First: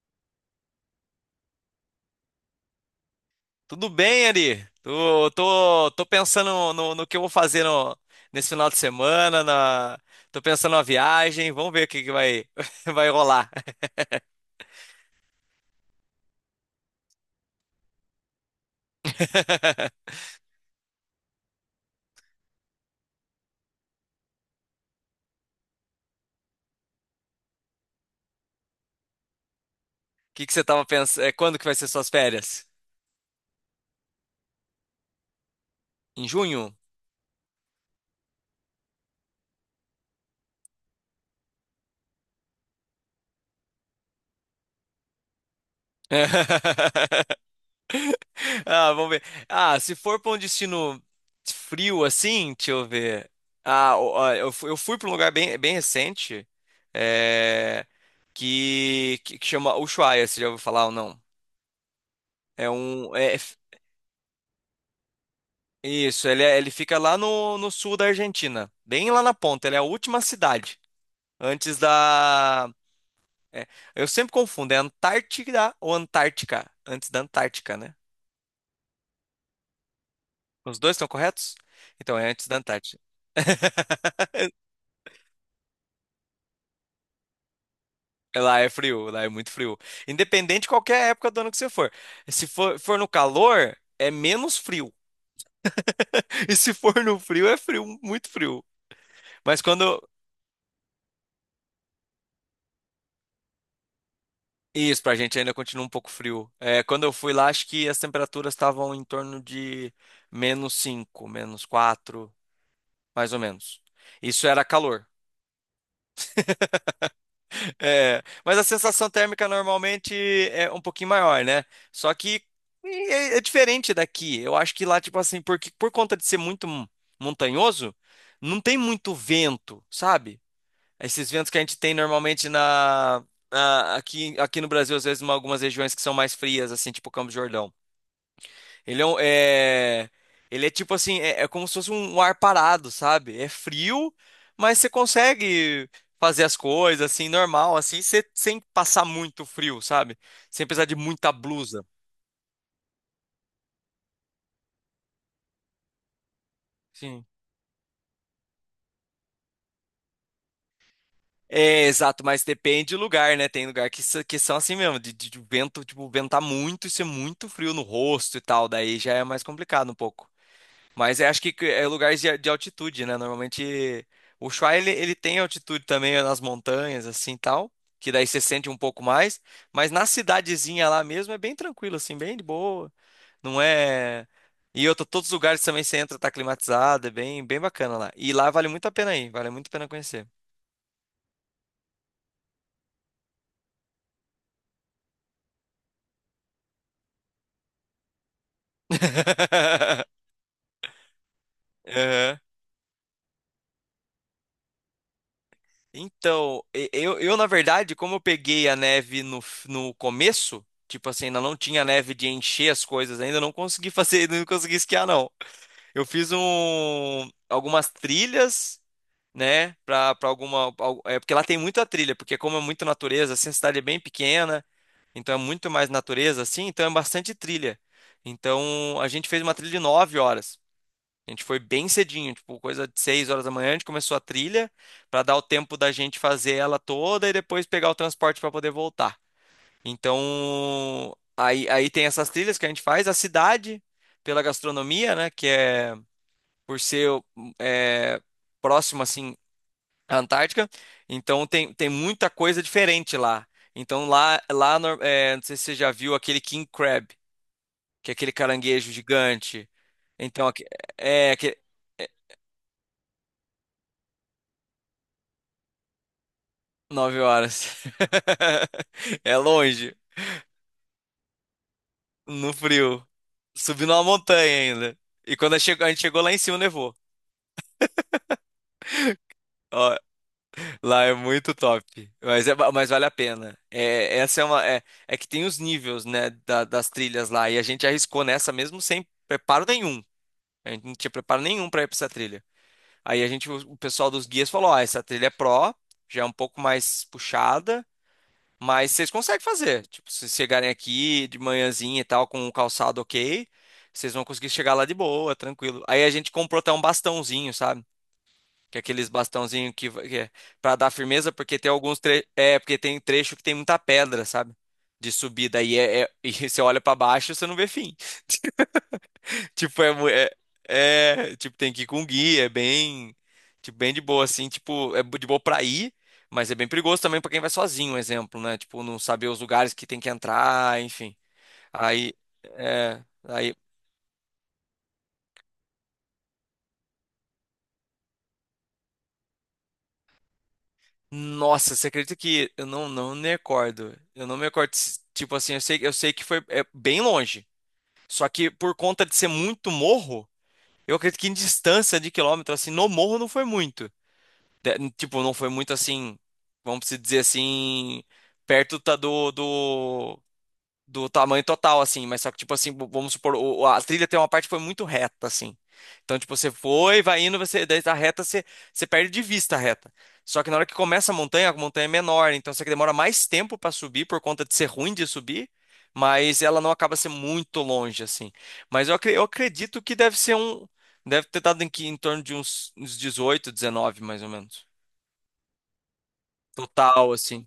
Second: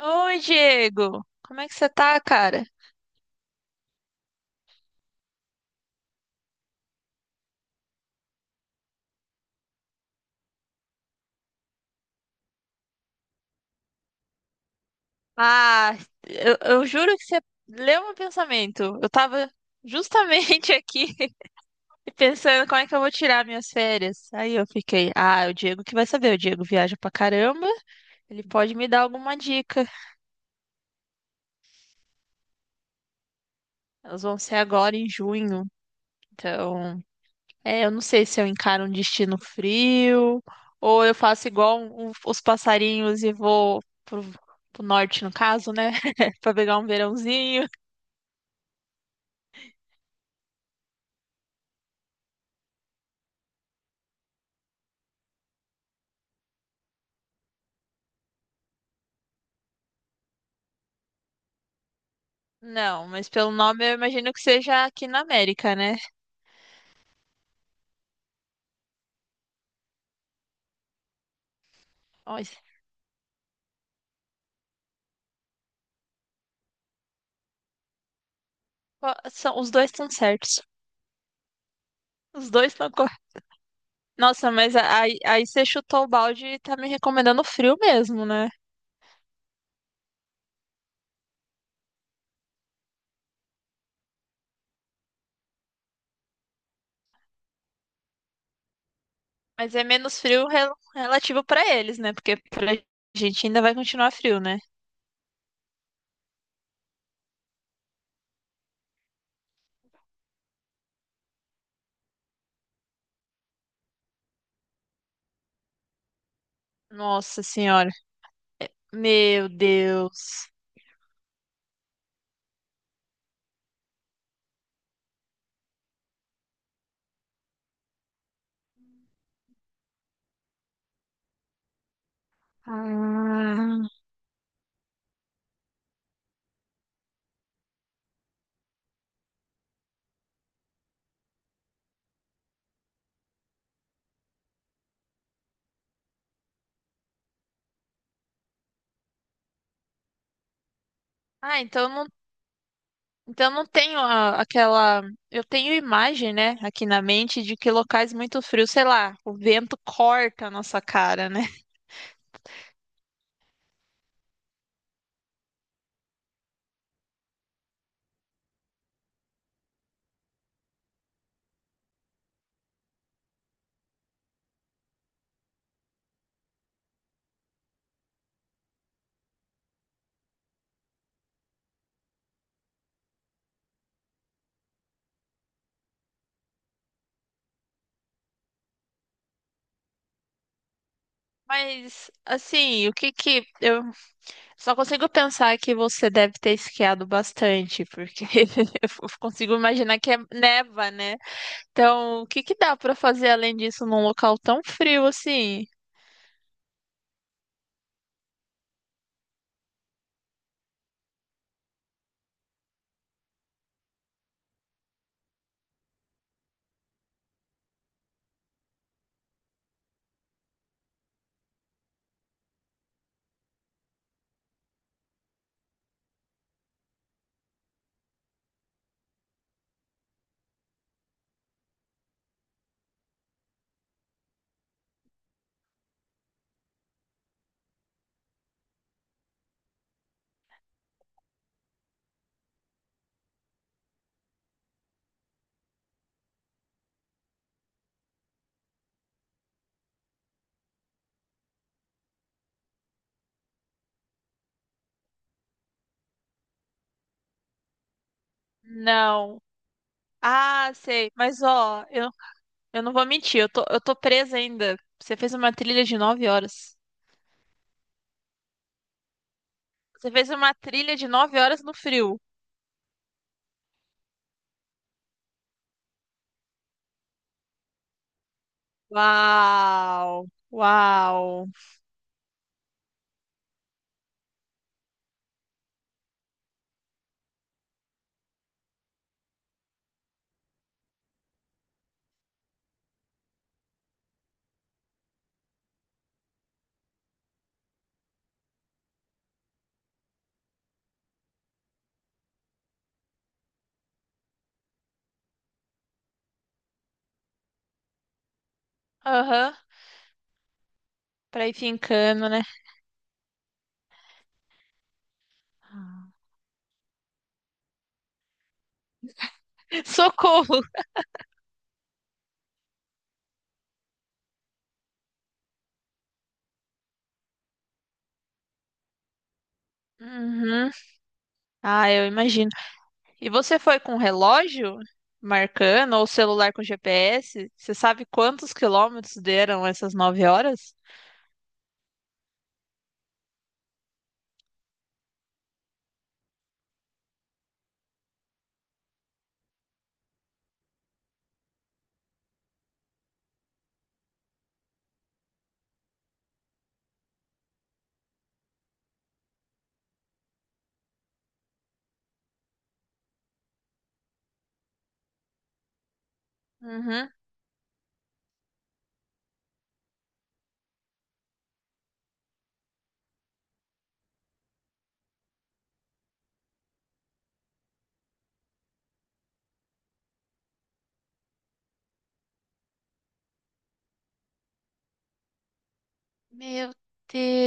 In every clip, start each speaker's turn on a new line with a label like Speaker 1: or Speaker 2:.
Speaker 1: Oi, Diego. Como é que você tá, cara?
Speaker 2: Tudo bem, Ari? Tô pensando no que eu vou fazer nesse final de semana. Tô pensando na viagem. Vamos ver o que vai, vai rolar.
Speaker 1: Ah, eu juro que você leu meu pensamento. Eu tava justamente aqui pensando como é que eu vou tirar minhas férias. Aí eu fiquei, ah, o Diego que vai saber. O Diego viaja pra caramba. Ele pode me dar alguma dica.
Speaker 2: O que você tava pensando? Quando que vai ser suas férias?
Speaker 1: Elas vão ser agora em junho.
Speaker 2: Em junho?
Speaker 1: Então, é, eu não sei se eu encaro um destino frio ou eu faço igual os passarinhos e vou pro norte, no caso, né? Pra pegar um verãozinho.
Speaker 2: Ah, vamos ver. Ah, se for para um destino frio assim, deixa eu ver. Eu fui para um lugar bem, bem recente, é, que chama Ushuaia. Você já ouviu falar ou não? É
Speaker 1: Não,
Speaker 2: um.
Speaker 1: mas
Speaker 2: É,
Speaker 1: pelo nome eu imagino que seja aqui na América, né?
Speaker 2: isso, ele fica lá no sul da Argentina, bem lá na ponta. Ele é a última cidade. Antes
Speaker 1: Olha,
Speaker 2: da. é, eu sempre confundo, é Antártida ou Antártica? Antes da Antártica, né?
Speaker 1: ó, os dois estão certos.
Speaker 2: Os dois estão corretos? Então é antes
Speaker 1: Os
Speaker 2: da
Speaker 1: dois estão
Speaker 2: Antártica.
Speaker 1: corretos. Nossa, mas aí, aí você chutou o balde e tá me recomendando frio mesmo, né?
Speaker 2: Lá é frio, lá é muito frio. Independente de qualquer época do ano que você for. Se for no calor, é menos frio. E se for no frio, é frio, muito frio. Mas
Speaker 1: Mas é
Speaker 2: quando.
Speaker 1: menos frio relativo pra eles, né? Porque pra gente ainda vai continuar frio, né?
Speaker 2: Isso, pra gente ainda continua um pouco frio. É, quando eu fui lá, acho que as temperaturas estavam em torno de menos 5, menos 4, mais ou menos. Isso era calor.
Speaker 1: Nossa senhora.
Speaker 2: É, mas a sensação térmica
Speaker 1: Meu
Speaker 2: normalmente
Speaker 1: Deus.
Speaker 2: é um pouquinho maior, né? Só que é diferente daqui. Eu acho que lá, tipo assim, porque por conta de ser muito montanhoso, não tem muito vento, sabe? Esses ventos que a gente tem normalmente na,
Speaker 1: Ah,
Speaker 2: na- aqui, aqui no Brasil, às vezes, em algumas regiões que são mais frias, assim, tipo Campos do Jordão. Ele é, um- é- ele é tipo assim, é como se fosse um ar parado, sabe? É frio, mas você consegue fazer as coisas assim, normal, assim, sem passar muito frio, sabe? Sem precisar de muita
Speaker 1: ah
Speaker 2: blusa.
Speaker 1: então Então não tenho aquela. Eu tenho imagem, né, aqui na
Speaker 2: Sim.
Speaker 1: mente de que locais muito frios, sei lá, o vento corta a nossa cara, né?
Speaker 2: É, exato, mas depende do lugar, né? Tem lugar que são assim mesmo, de vento, tipo, ventar muito e ser muito frio no rosto e tal, daí já é mais complicado um pouco. Mas acho que é lugares de altitude, né? Normalmente o Ushuaia ele tem altitude também nas montanhas, assim tal, que daí você sente um pouco mais. Mas na cidadezinha lá mesmo é bem tranquilo, assim, bem de boa. Não é. Todos os lugares também você entra, tá climatizado, é bem, bem bacana lá. E lá vale muito a pena ir, vale muito a pena conhecer.
Speaker 1: Mas, assim, o que que. Eu só consigo pensar que você deve ter esquiado bastante, porque eu consigo imaginar que é neva, né? Então, o
Speaker 2: Aham.
Speaker 1: que que dá pra fazer além disso num local tão frio assim?
Speaker 2: Então, eu, na verdade, como eu peguei a neve no começo, tipo assim, ainda não tinha neve de encher as coisas, ainda não consegui fazer, não consegui esquiar, não. Eu fiz algumas trilhas, né, é porque lá tem muita trilha, porque como é muita natureza, assim, a cidade é bem pequena, então é muito mais natureza, assim, então é bastante trilha. Então, a gente fez uma trilha de 9 horas. A gente foi bem cedinho, tipo, coisa de 6 horas da manhã, a gente começou a trilha para dar o tempo da gente fazer ela toda e depois pegar o transporte para poder voltar. Então, aí tem essas trilhas que a gente faz, a cidade, pela gastronomia, né, que é por ser é, próximo assim à Antártica, então tem muita coisa diferente lá. Então lá, não sei se você já viu aquele king crab, que é aquele caranguejo
Speaker 1: Não.
Speaker 2: gigante. Então,
Speaker 1: Ah, sei.
Speaker 2: é,
Speaker 1: Mas ó, eu não vou mentir, eu tô presa ainda. Você fez uma trilha de nove horas.
Speaker 2: 9 horas. É longe,
Speaker 1: Você fez uma trilha de nove horas no frio.
Speaker 2: no frio. Subindo uma montanha ainda. E quando a gente chegou lá em cima, nevou. Ó,
Speaker 1: Uau!
Speaker 2: lá é
Speaker 1: Uau!
Speaker 2: muito top. Mas vale a pena. É, essa é uma. É que tem os níveis, né, das trilhas lá. E a gente arriscou nessa mesmo sem preparo nenhum. A gente não tinha preparo nenhum para ir pra essa trilha. Aí o pessoal dos guias falou: ó, essa trilha já é um pouco mais puxada. Mas vocês conseguem fazer. Tipo, se chegarem aqui de manhãzinha e tal, com o calçado ok, vocês vão conseguir chegar lá de boa, tranquilo. Aí a gente comprou até um bastãozinho, sabe? Que é aqueles
Speaker 1: Aham.
Speaker 2: bastãozinho que é pra dar firmeza,
Speaker 1: Pra ir
Speaker 2: porque tem
Speaker 1: fincando, né?
Speaker 2: porque tem trecho que tem muita pedra, sabe? De subida. E você olha pra baixo, você não vê fim. Tipo,
Speaker 1: Socorro!
Speaker 2: tipo, tem que ir com guia, é bem, tipo, bem de boa, assim, tipo, é de boa pra ir, mas é bem perigoso também pra quem vai sozinho, um exemplo, né? Tipo, não saber os lugares que tem que
Speaker 1: Uhum.
Speaker 2: entrar, enfim.
Speaker 1: Ah, eu
Speaker 2: Aí,
Speaker 1: imagino.
Speaker 2: é,
Speaker 1: E
Speaker 2: aí,
Speaker 1: você foi com relógio marcando ou celular com GPS? Você sabe quantos quilômetros deram essas nove horas?
Speaker 2: Nossa, você acredita que eu não me recordo, tipo assim, eu sei que foi bem longe, só que por conta de ser muito morro, eu acredito que em distância de quilômetro, assim, no morro não foi muito. Tipo, não foi muito assim, vamos se dizer assim, perto tá do, do tamanho total, assim, mas só que, tipo assim, vamos supor, a trilha tem uma parte que foi muito reta, assim. Então, tipo, você foi,
Speaker 1: Uhum.
Speaker 2: vai indo, você, daí a reta, você perde de vista a reta. Só que na hora que começa a montanha é menor, então você demora mais tempo pra subir por conta de ser ruim de subir, mas ela não acaba sendo muito longe, assim. Mas eu acredito que deve ser um. Deve ter dado em torno de uns 18 19 mais ou menos.
Speaker 1: Meu
Speaker 2: Total, assim,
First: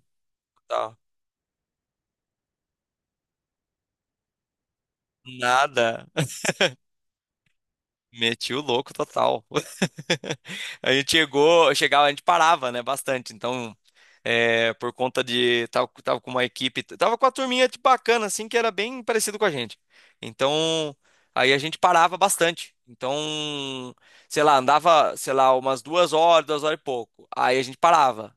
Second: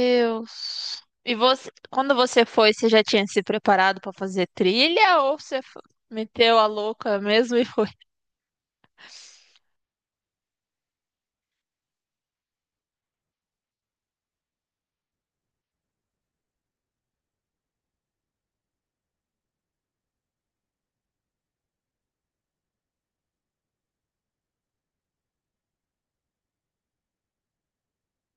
Speaker 2: total.
Speaker 1: E você, quando você foi, você já tinha se preparado para fazer trilha ou você
Speaker 2: Nada.
Speaker 1: meteu a louca mesmo e foi?
Speaker 2: Meti o louco total. A gente chegava, a gente parava, né, bastante. Então, por conta de. Tava com uma equipe, tava com a turminha de bacana, assim, que era bem parecido com a gente. Então, aí a gente parava bastante. Então, sei lá, andava, sei lá, umas 2 horas, 2 horas e pouco. Aí a gente parava.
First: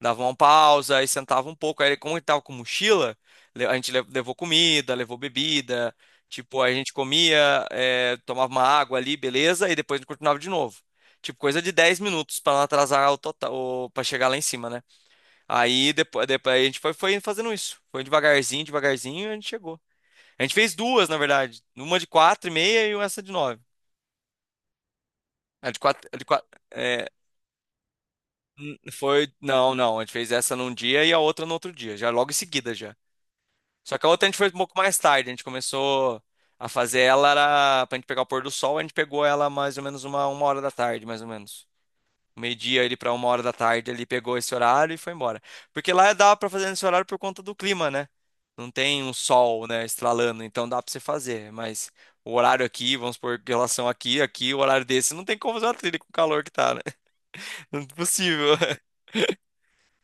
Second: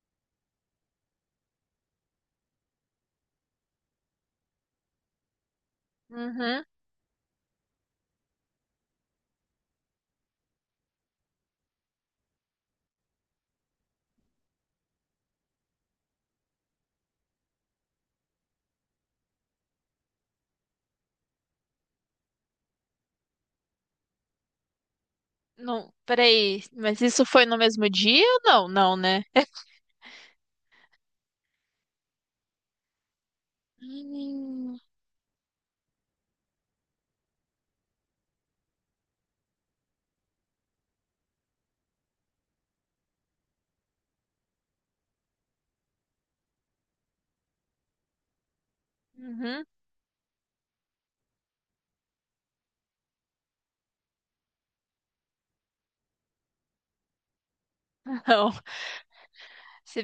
Speaker 2: Dava uma pausa, aí sentava um pouco. Aí, como ele tava com mochila, a gente levou comida, levou bebida. Tipo,
Speaker 1: Uhum.
Speaker 2: a gente comia, tomava uma água ali, beleza, e depois a gente continuava de novo. Tipo, coisa de 10 minutos pra não atrasar o total, para chegar lá em cima, né? Aí depois a gente foi fazendo isso. Foi devagarzinho, devagarzinho, e a gente chegou. A gente fez duas, na verdade. Uma de quatro e meia e essa de nove. A de
Speaker 1: Não,
Speaker 2: quatro, a de quatro,
Speaker 1: peraí, mas
Speaker 2: é,
Speaker 1: isso foi no mesmo dia ou não? Não, né?
Speaker 2: não, não. A gente fez essa num dia e a outra no outro dia, já logo em seguida já. Só que a outra a gente foi um pouco
Speaker 1: Hum.
Speaker 2: mais tarde. A gente começou a fazer ela, era pra gente pegar o pôr do sol, a gente pegou ela mais ou menos uma hora da tarde, mais ou menos. Meio-dia ali pra uma hora da tarde, ele pegou esse horário e foi embora. Porque lá dá pra fazer nesse horário por conta do clima, né? Não tem um
Speaker 1: Uhum.
Speaker 2: sol, né, estralando, então dá pra você fazer. Mas o horário aqui, vamos por relação aqui, o horário desse, não tem como fazer uma trilha com o calor que tá, né? Não é
Speaker 1: Não.
Speaker 2: possível.
Speaker 1: Se,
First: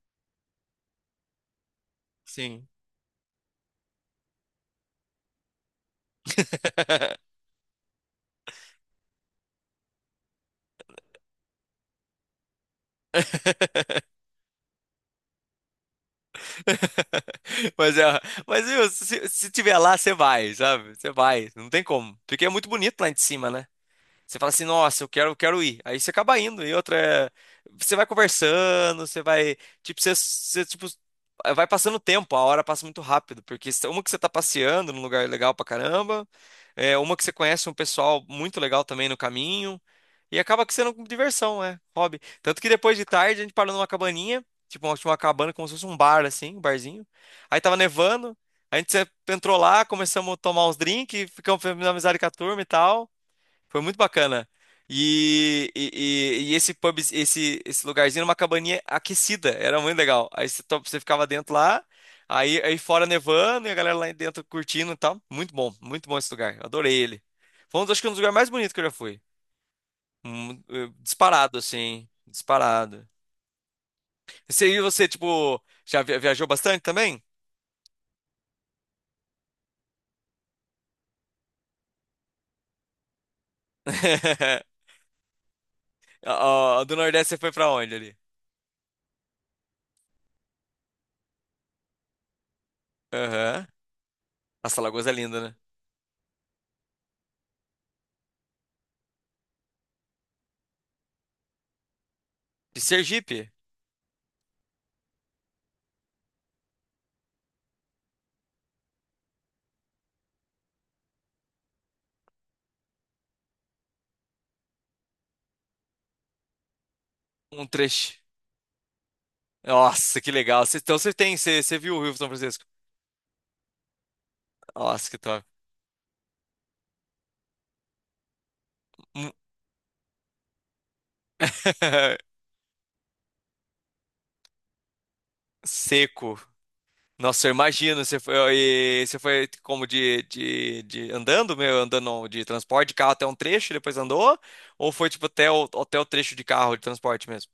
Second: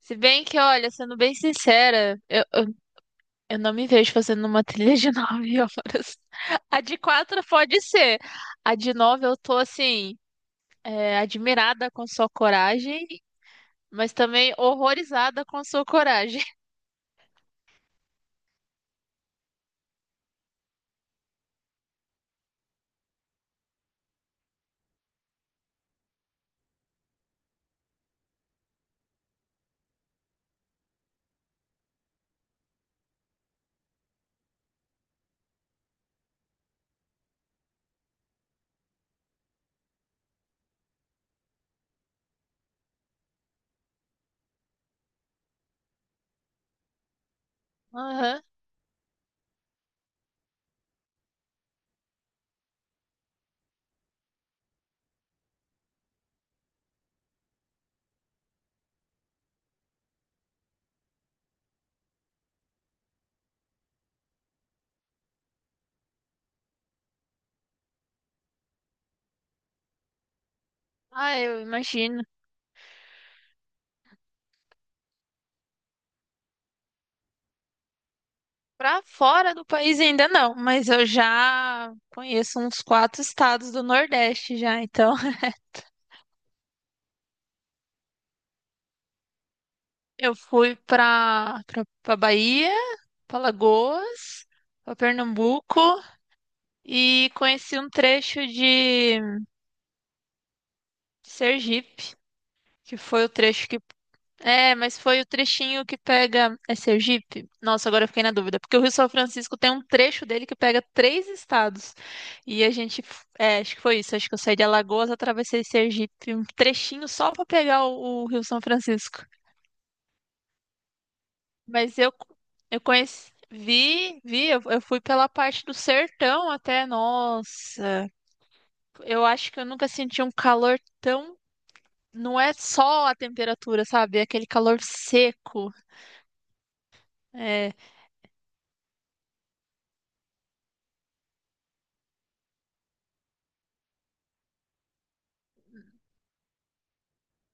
Speaker 1: se bem que, olha, sendo bem sincera,
Speaker 2: Sim.
Speaker 1: eu não me vejo fazendo uma trilha de nove horas. A de quatro pode ser. A de nove eu tô assim, é, admirada com sua coragem mas também horrorizada com a sua coragem.
Speaker 2: Mas, é, mas viu, se tiver lá, você vai, sabe? Você vai, não tem como. Porque é muito bonito lá de cima, né? Você fala assim, nossa, eu quero ir. Aí você acaba indo. E outra é, você vai conversando, você vai, tipo, você, você, tipo, vai passando o tempo, a hora passa muito rápido, porque uma que você tá passeando num lugar legal pra caramba, é uma que você conhece um pessoal muito legal também no caminho, e acaba que sendo diversão, é, hobby. Tanto que depois de tarde a gente parou numa cabaninha, tipo, uma cabana como se fosse um bar assim, um barzinho. Aí tava nevando,
Speaker 1: Aham.
Speaker 2: a gente entrou lá, começamos a tomar uns drinks, ficamos fazendo amizade com a turma e tal. Foi muito bacana. E esse pub, esse lugarzinho era uma cabaninha aquecida, era muito legal. Aí você ficava dentro lá, aí fora nevando e a galera lá dentro curtindo e tal. Muito bom esse lugar. Adorei ele. Foi um dos, acho que um dos lugares mais bonitos que eu já fui.
Speaker 1: Ah,
Speaker 2: Disparado,
Speaker 1: eu
Speaker 2: assim.
Speaker 1: imagino.
Speaker 2: Disparado. Você, tipo, já viajou bastante também?
Speaker 1: Pra fora do país ainda não, mas eu já conheço uns quatro estados do Nordeste já, então
Speaker 2: Ó, do Nordeste você foi pra onde ali?
Speaker 1: eu fui pra Bahia, pra
Speaker 2: Aham.
Speaker 1: Lagoas,
Speaker 2: Nossa,
Speaker 1: pra
Speaker 2: Alagoas é linda, né?
Speaker 1: Pernambuco e conheci um trecho de Sergipe,
Speaker 2: De
Speaker 1: que foi o
Speaker 2: Sergipe,
Speaker 1: trecho que É, mas foi o trechinho que pega. É Sergipe? Nossa, agora eu fiquei na dúvida. Porque o Rio São Francisco tem um trecho dele que pega três estados. E a gente. É, acho que foi isso. Acho que eu saí de Alagoas, atravessei Sergipe. Um trechinho só pra
Speaker 2: um
Speaker 1: pegar
Speaker 2: trecho.
Speaker 1: o Rio São Francisco.
Speaker 2: Nossa, que legal. Então você viu
Speaker 1: Mas
Speaker 2: o Rio São Francisco?
Speaker 1: eu conheci. Vi, vi. Eu fui
Speaker 2: Nossa, que
Speaker 1: pela
Speaker 2: top.
Speaker 1: parte do sertão até. Nossa. Eu acho que eu nunca senti um calor tão. Não é só a temperatura, sabe? É aquele calor seco.
Speaker 2: Seco. Nossa, eu
Speaker 1: É.
Speaker 2: imagino. Você foi como de andando, meu, andando não, de transporte de carro até um trecho, e depois andou? Ou foi tipo até o trecho de carro de transporte mesmo?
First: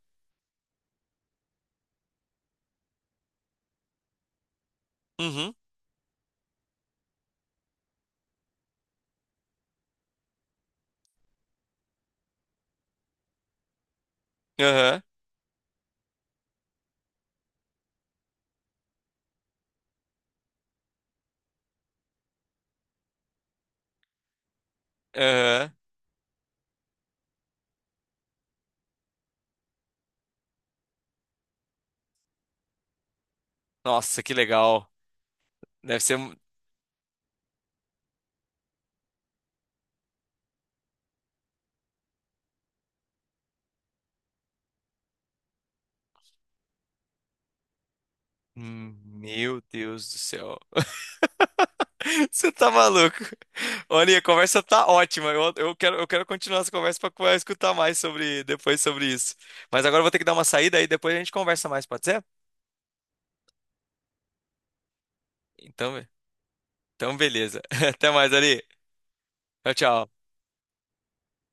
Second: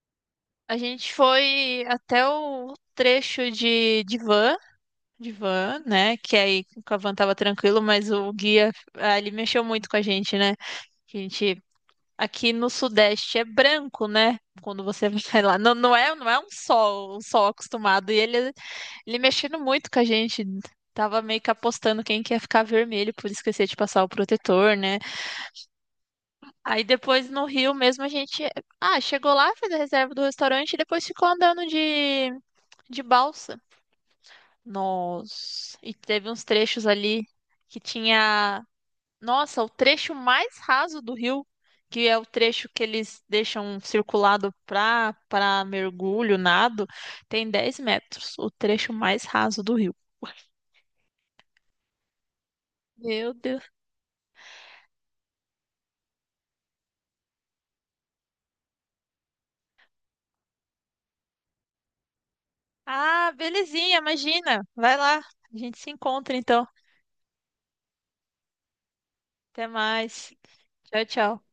Speaker 1: A gente foi até o trecho de
Speaker 2: Uhum.
Speaker 1: van, né? Que aí com a van tava tranquilo, mas o guia ah, ele mexeu muito com a gente, né? Que a gente aqui no Sudeste é branco, né? Quando
Speaker 2: Aham.
Speaker 1: você vai lá, não é, não é um sol acostumado. E ele mexendo muito com a gente. Tava meio que apostando quem que ia ficar vermelho por esquecer de passar o protetor, né?
Speaker 2: Aham.
Speaker 1: Aí depois no Rio mesmo a gente, ah, chegou lá, fez a reserva do restaurante e depois ficou andando de balsa.
Speaker 2: Nossa, que legal.
Speaker 1: Nós. E
Speaker 2: Deve ser.
Speaker 1: teve uns trechos ali que tinha. Nossa, o trecho mais raso do rio, que é o trecho que eles deixam circulado para mergulho, nado, tem 10 metros. O trecho mais raso
Speaker 2: Meu
Speaker 1: do rio.
Speaker 2: Deus do céu. Você tá maluco?
Speaker 1: Meu Deus.
Speaker 2: Olha, a conversa tá ótima. Eu quero continuar essa conversa para escutar mais sobre depois sobre isso. Mas agora eu vou ter que dar uma saída aí depois a gente conversa mais, pode ser?
Speaker 1: Ah, belezinha, imagina. Vai lá. A gente se
Speaker 2: Então,
Speaker 1: encontra então.
Speaker 2: então beleza. Até mais, Ari.
Speaker 1: Até
Speaker 2: Tchau, tchau.
Speaker 1: mais. Tchau, tchau.